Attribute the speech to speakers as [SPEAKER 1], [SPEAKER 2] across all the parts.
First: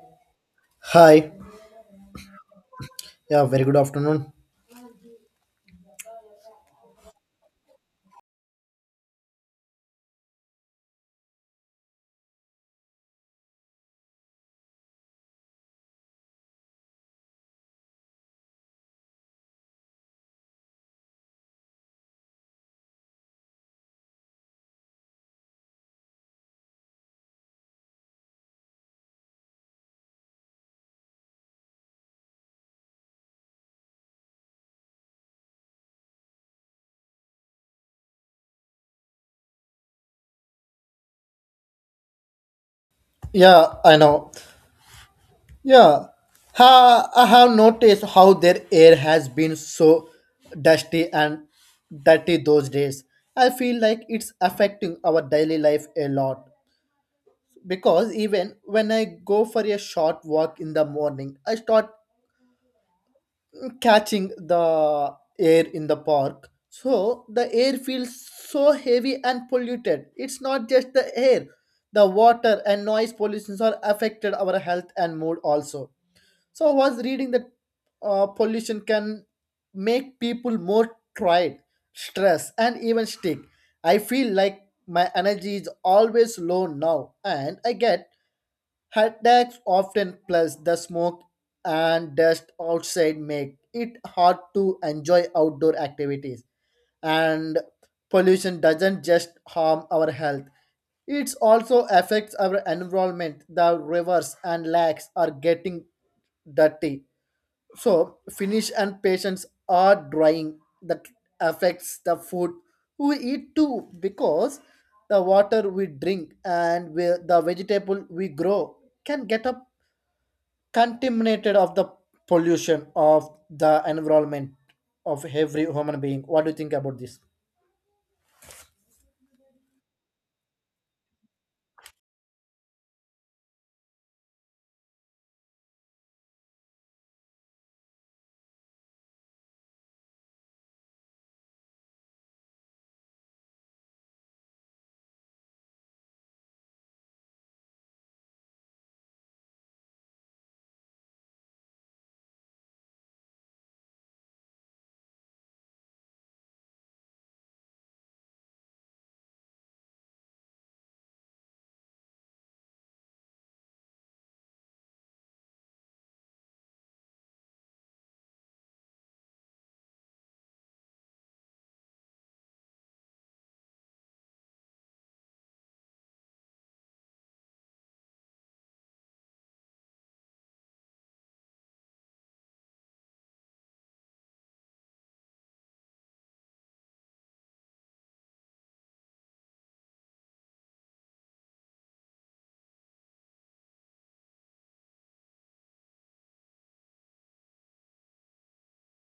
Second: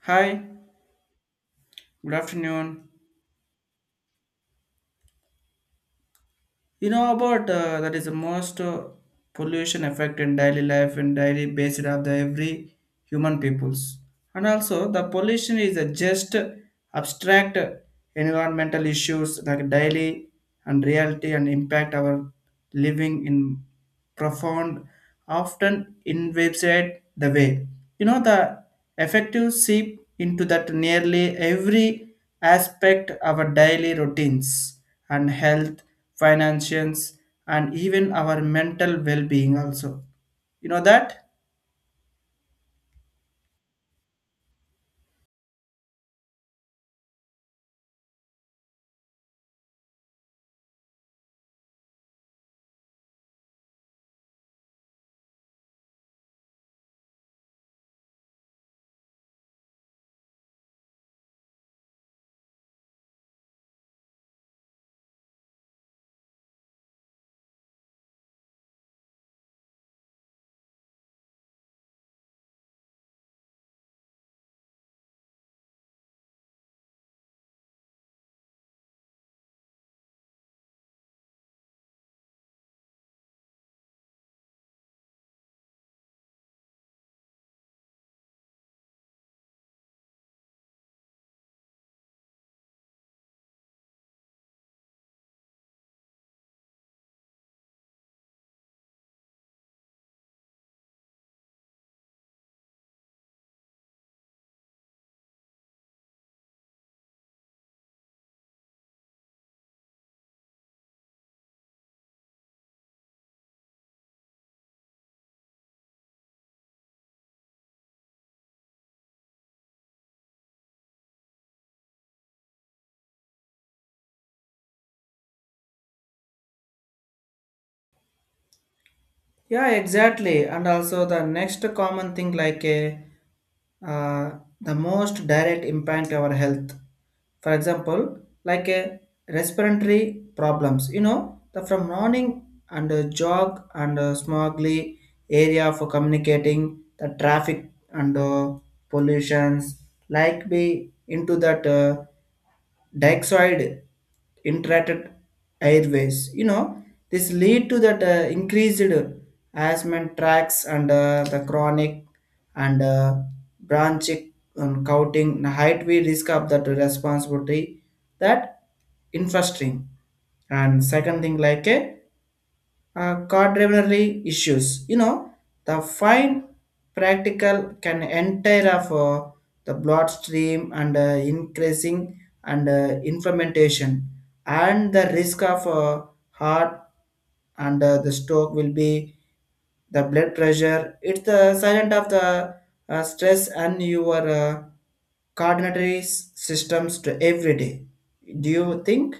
[SPEAKER 1] Hi,
[SPEAKER 2] Hi.
[SPEAKER 1] good afternoon.
[SPEAKER 2] Yeah, very good afternoon.
[SPEAKER 1] You know about that is the most pollution effect in daily life and daily basis of the every human peoples. And also the pollution is a just abstract environmental issues like daily and reality and impact our living in. Profound, often invaded the way. You know, the effective seep into that nearly every aspect of our daily routines and health, finances, and even our mental well-being also. You know that?
[SPEAKER 2] Yeah, I know. Yeah. Ha, I have noticed how their air has been so dusty and dirty those days. I feel like it's affecting our daily life a lot because even when I go for a short walk in the morning, I start catching the air in the park. So the air feels so heavy and polluted. It's not just the air, the water and noise pollutions are affected our health and mood also. So I was reading that pollution can make people more tired, stressed, and even sick. I feel like my energy is always low now, and I get headaches often plus the smoke and dust outside make it hard to enjoy outdoor activities. And pollution doesn't just harm our health. It also affects our environment. The rivers and lakes are getting dirty so finish and patience are drying that affects the food we eat too because the water we drink and we, the vegetable we grow can get up contaminated of the pollution of the environment of every human being. What do you think about this?
[SPEAKER 1] Yeah, exactly. And also the next common thing like a uh, the most direct impact our health, for example like a respiratory problems, you know, the from running and jog and smogly area for communicating the traffic and pollutions like be into that dioxide interacted airways, you know, this lead to that increased asthma tracks and the chronic and branch counting height we risk of that responsibility that infrastructure. And second thing like a quaternary issues. You know, the fine practical can enter of the bloodstream and increasing and inflammation and the risk of heart and the stroke will be the blood pressure. It's the silent of the stress and your coordinatory systems to every day. Do you think?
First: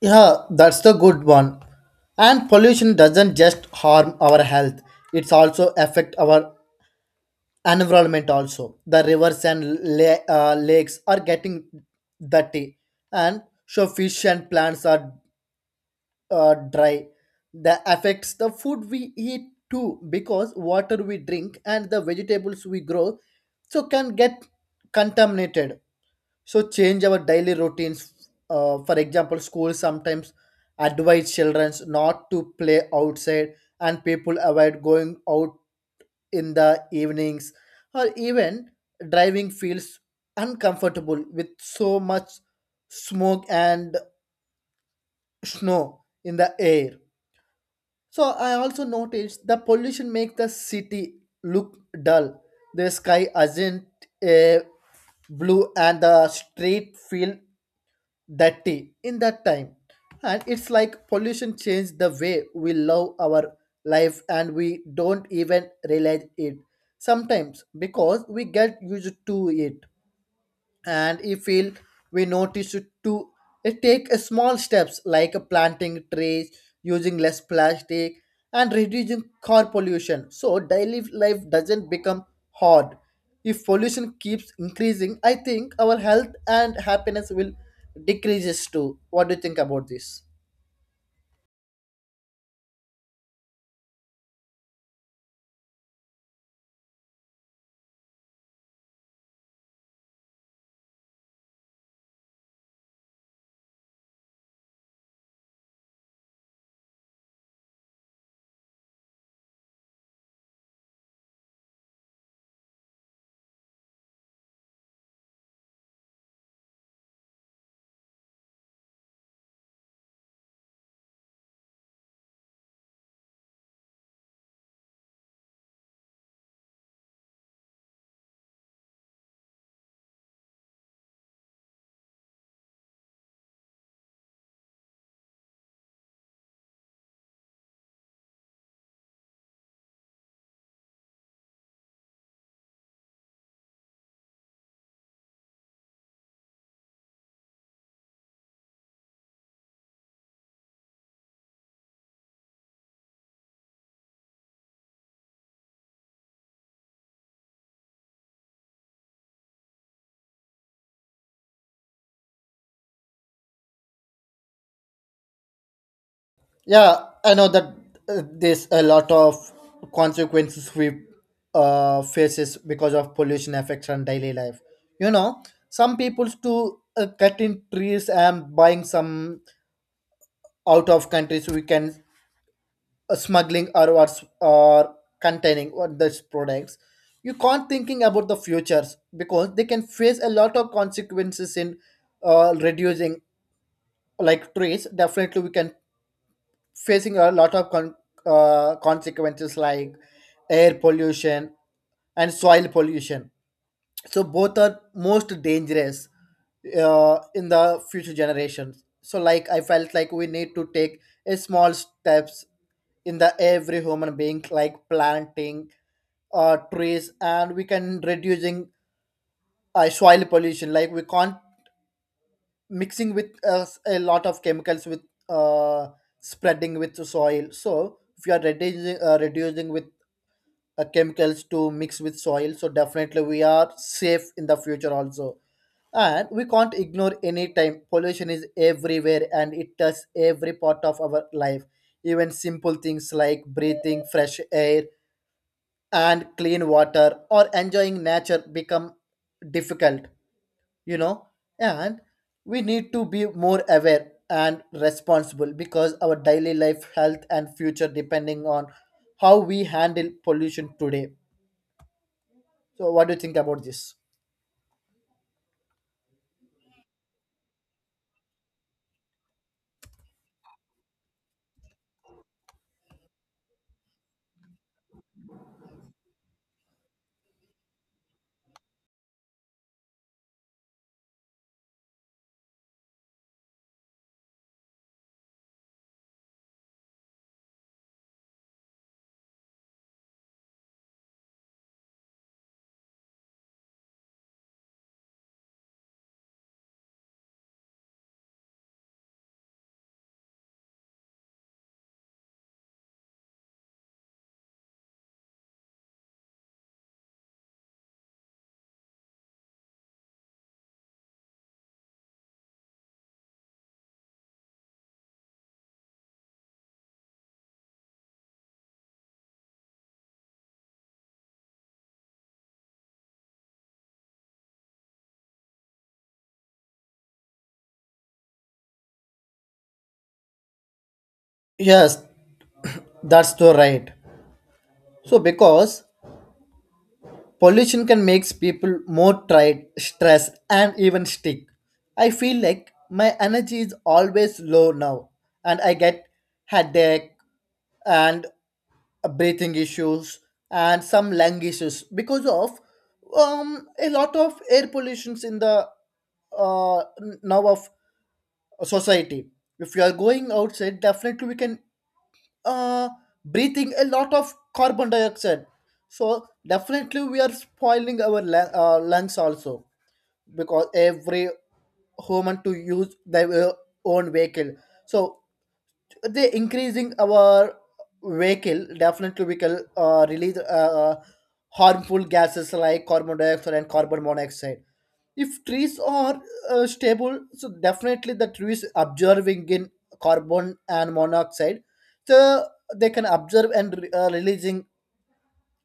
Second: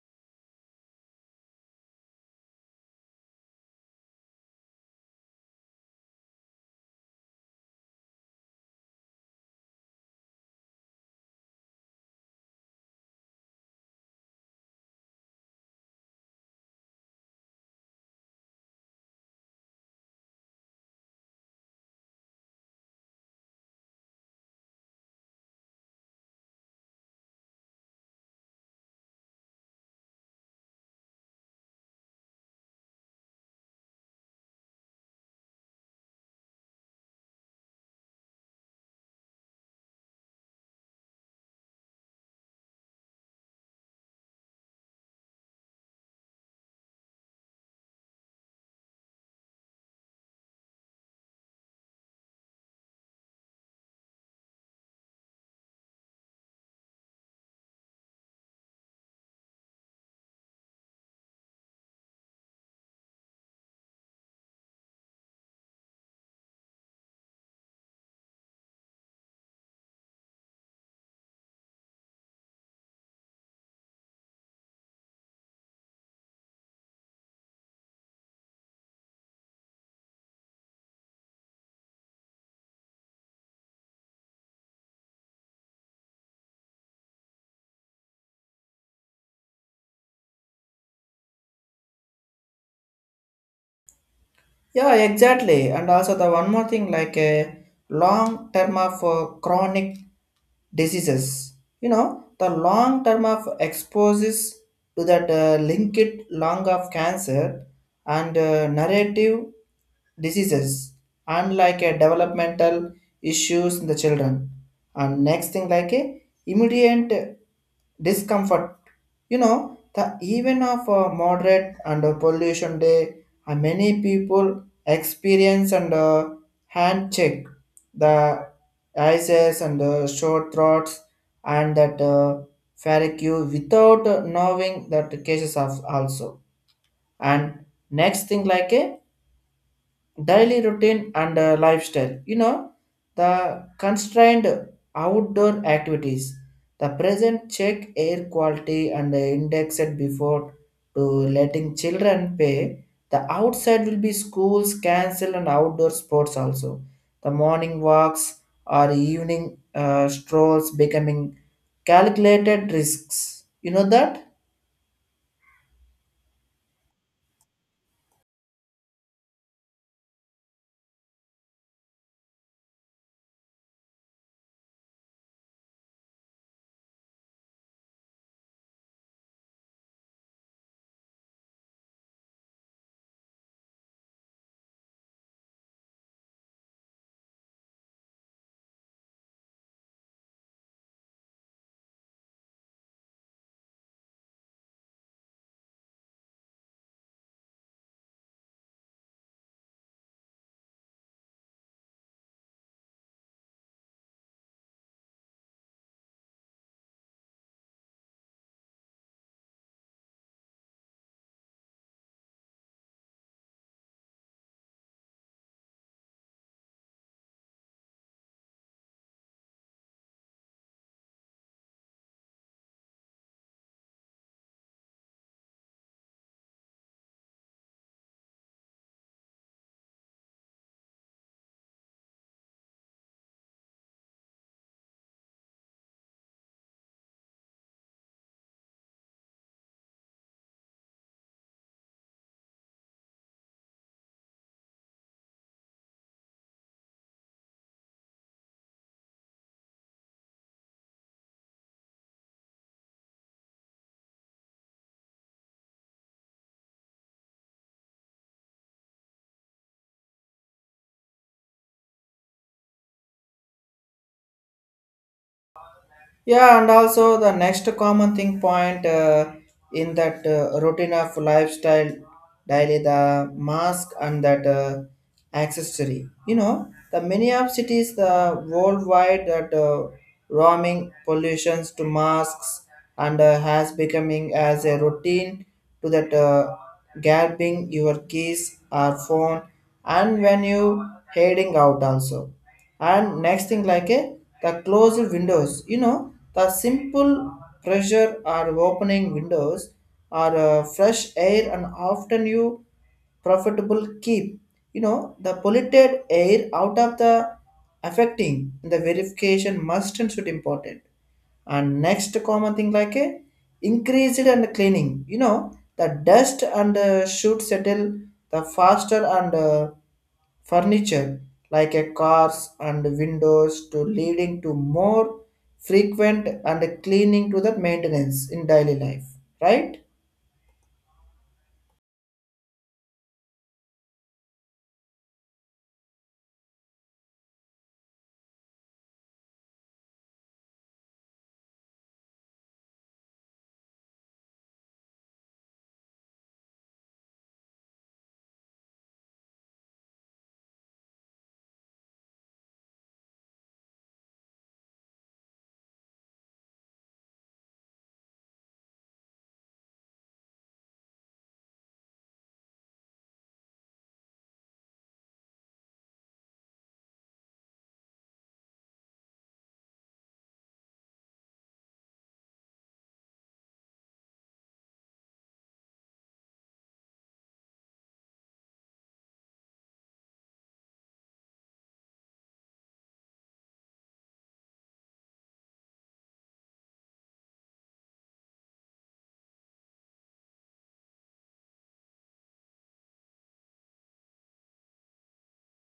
[SPEAKER 2] Yeah, that's the good one. And pollution doesn't just harm our health; it's also affect our environment also the rivers and lakes are getting dirty and so fish and plants are dry that affects the food we eat too because water we drink and the vegetables we grow so can get contaminated so change our daily routines, for example schools sometimes advise children not to play outside and people avoid going out in the evenings or even driving feels uncomfortable with so much smoke and snow in the air. So I also noticed the pollution makes the city look dull. The sky isn't a blue and the street feel that day in that time. And it's like pollution changed the way we love our life and we don't even realize it sometimes because we get used to it. And if we notice it to it take a small steps like a planting trees, using less plastic, and reducing car pollution so daily life doesn't become hard. If pollution keeps increasing I think our health and happiness will decreases too. What do you think about this?
[SPEAKER 1] Yeah, exactly. And also the one more thing like a long term of chronic diseases. You know, the long term of exposes to that linked lung of cancer and narrative diseases and like a developmental issues in the children. And next thing like a immediate discomfort. You know, the even of moderate and pollution day, many people experience and hand check the ices and short throats and that farrague without knowing that cases of also. And next thing like a daily routine and lifestyle, you know, the constrained outdoor activities, the present check air quality and index it before to letting children pay the outside will be schools cancel and outdoor sports also, the morning walks or evening strolls becoming calculated risks, you know that.
[SPEAKER 2] Yeah, I know that there's a lot of consequences we faces because of pollution affects on daily life. You know, some people's to cutting trees and buying some out of countries we can smuggling or what's or containing what those products. You can't thinking about the futures because they can face a lot of consequences in reducing like trees. Definitely, we can facing a lot of consequences like air pollution and soil pollution. So both are most dangerous in the future generations. So like I felt like we need to take a small steps in the every human being like planting trees and we can reducing soil pollution like we can't mixing with a lot of chemicals with uh, spreading with the soil so if you are reducing reducing with chemicals to mix with soil so definitely we are safe in the future also. And we can't ignore any time pollution is everywhere and it touches every part of our life even simple things like breathing fresh air and clean water or enjoying nature become difficult, you know. And we need to be more aware and responsible because our daily life health and future depending on how we handle pollution today. So what do you think about this?
[SPEAKER 1] Yeah, and also the next common thing point in that routine of lifestyle daily the mask and that accessory. You know, the many of cities the worldwide that roaming pollutions to masks and has becoming as a routine to that grabbing your keys or phone and when you heading out also. And next thing like a the closed windows, you know, the simple pressure or opening windows or fresh air and often you profitable keep, you know, the polluted air out of the affecting the verification must and should important. And next common thing like a increased and cleaning, you know, the dust and should settle the faster and furniture like a cars and windows to leading to more frequent and cleaning to the maintenance in daily life, right?
[SPEAKER 2] Yes, that's the right. So because pollution can makes people more tired, stressed, and even sick. I feel like my energy is always low now and I get headache and breathing issues and some lung issues because of a lot of air pollutions in the now of society. If you are going outside, definitely we can uh, breathing a lot of carbon dioxide. So definitely we are spoiling our lungs also because every human to use their own vehicle. So the increasing our vehicle definitely we can release harmful gases like carbon dioxide and carbon monoxide. If trees are stable so definitely the trees absorbing in carbon and monoxide so they can observe and releasing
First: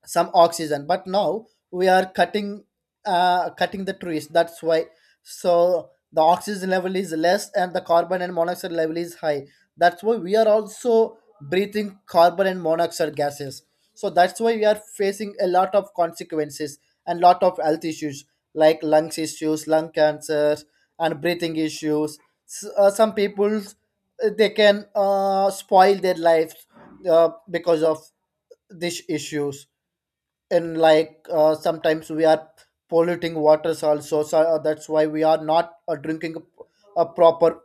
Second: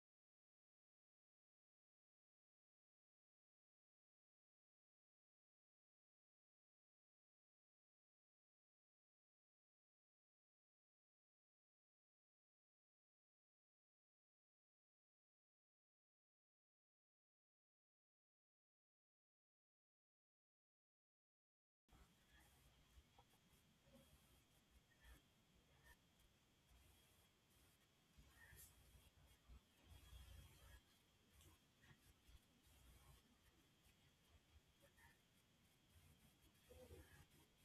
[SPEAKER 2] some oxygen but now we are cutting the trees. That's why so the oxygen level is less and the carbon and monoxide level is high. That's why we are also breathing carbon and monoxide gases. So that's why we are facing a lot of consequences and lot of health issues like lungs issues, lung cancer, and breathing issues. Some people they can spoil their lives because of these issues. And like, sometimes we are polluting waters also so that's why we are not drinking a proper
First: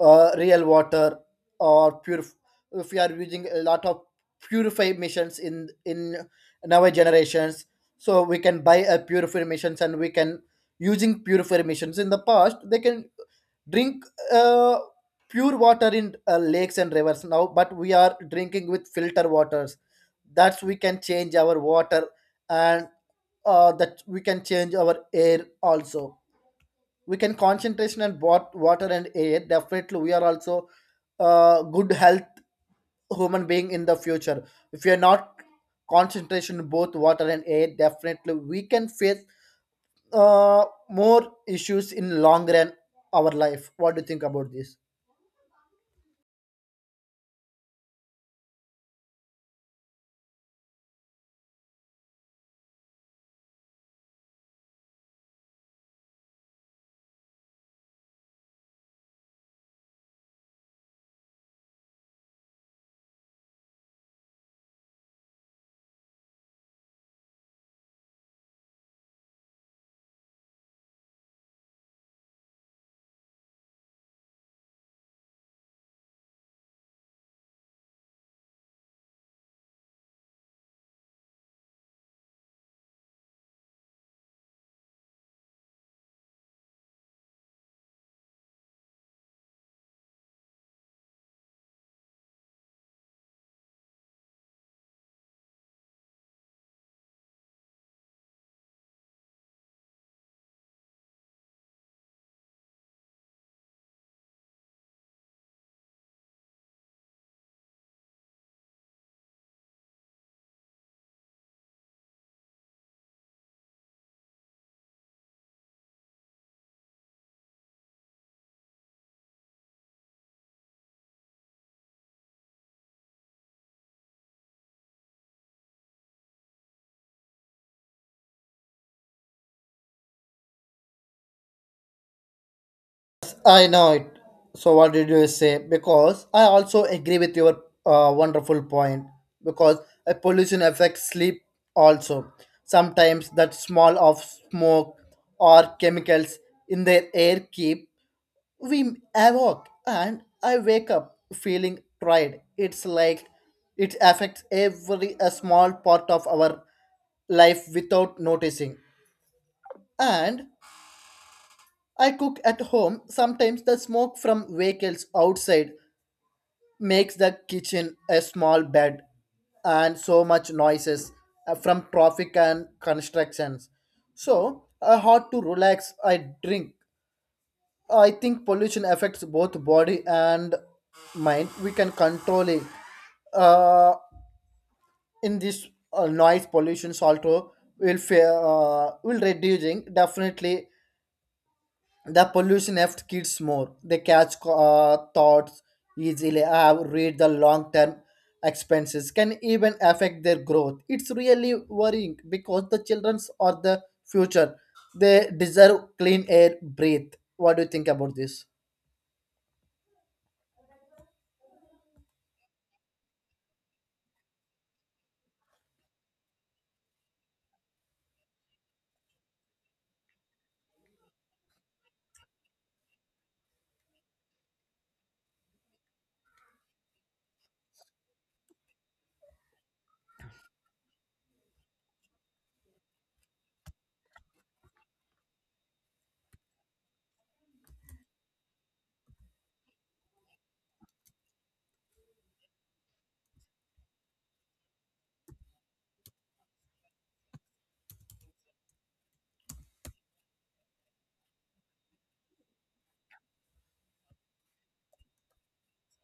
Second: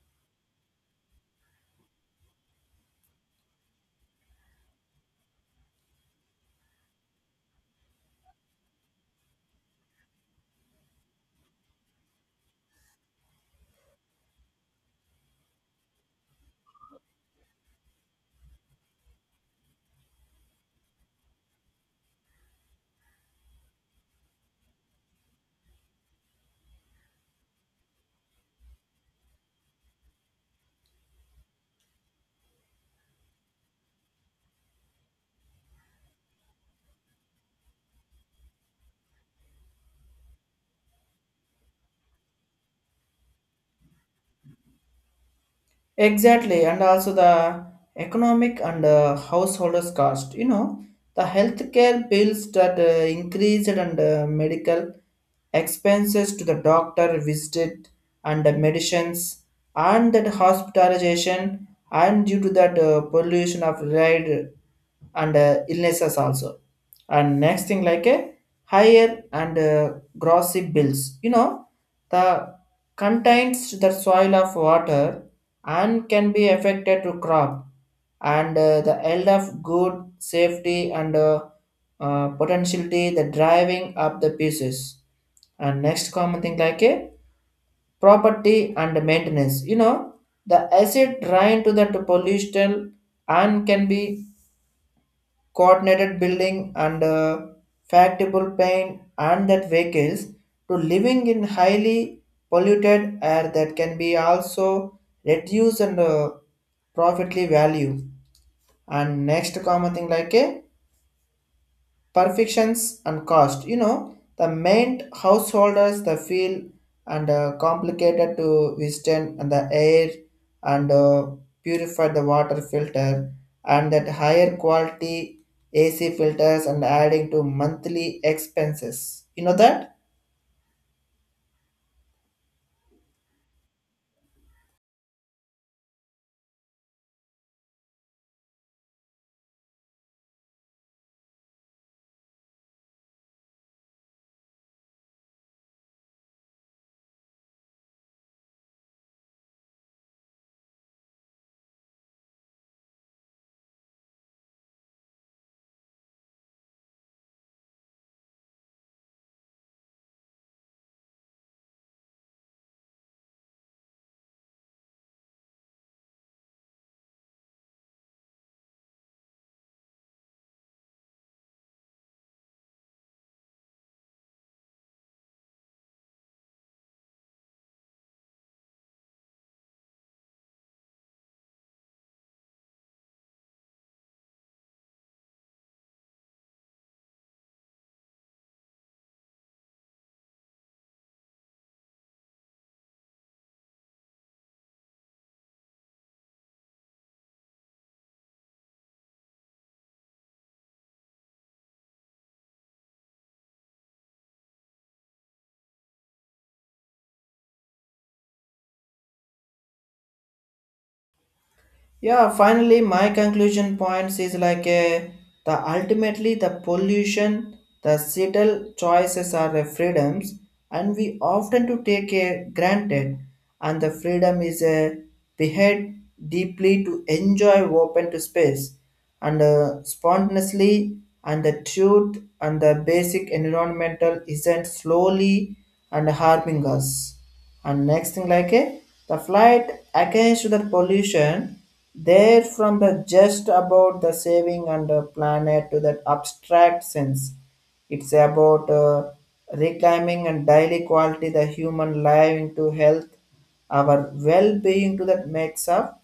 [SPEAKER 2] real water or pure if we are using a lot of purify machines in now generations. So we can buy a purifier machines and we can using purifier machines in the past. They can drink uh, pure water in lakes and rivers now but we are drinking with filter waters. That's we can change our water and that we can change our air also. We can concentration on water and air definitely we are also good health human being in the future. If we are not concentration on both water and air definitely we can face uh, more issues in long run our life. What do you think about this?
[SPEAKER 1] Exactly, and also the economic and householders cost. You know, the healthcare bills that increased and medical expenses to the doctor visit and the medicines and that hospitalization and due to that pollution of ride and illnesses also. And next thing like a higher and grocery bills. You know, the contains the soil of water and can be affected to crop and the health of good safety and potentiality the driving up the pieces. And next common thing like a property and maintenance, you know, the acid drain to the pollution and can be coordinated building and factible pain and that vehicles to living in highly polluted air that can be also reduced and profitly value. And next common thing like a perfections and cost, you know, the main householders the feel and complicated to withstand and the air and purify the water filter and that higher quality ac filters and adding to monthly expenses, you know that.
[SPEAKER 2] I know it. So what did you say? Because I also agree with your wonderful point. Because a pollution affects sleep also. Sometimes that small of smoke or chemicals in the air keep we awake and I wake up feeling tired. It's like it affects every a small part of our life without noticing. And I cook at home. Sometimes the smoke from vehicles outside makes the kitchen a small bed and so much noises from traffic and constructions. So, hard to relax. I drink. I think pollution affects both body and mind. We can control it. Uh, in this noise pollution, also will will reducing definitely the pollution affects kids more. They catch thoughts easily, read the long term expenses, can even affect their growth. It's really worrying because the childrens are the future. They deserve clean air, breathe. What do you think about this?
[SPEAKER 1] Yeah, finally my conclusion points is like a, the ultimately the pollution, the subtle choices are the freedoms and we often to take a granted and the freedom is a behead deeply to enjoy open to space and spontaneously and the truth and the basic environmental isn't slowly and harming us. And next thing like a the flight against the pollution there from the just about the saving and the planet to that abstract sense, it's about reclaiming and daily quality the human life into health our well-being to that makes up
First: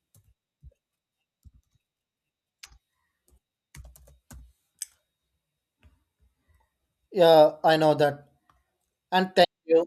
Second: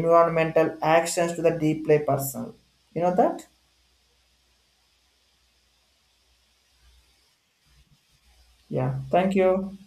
[SPEAKER 1] environmental actions to the deeply personal, you know that.
[SPEAKER 2] Yeah, I know that.
[SPEAKER 1] Yeah,
[SPEAKER 2] And
[SPEAKER 1] thank
[SPEAKER 2] thank
[SPEAKER 1] you.
[SPEAKER 2] you.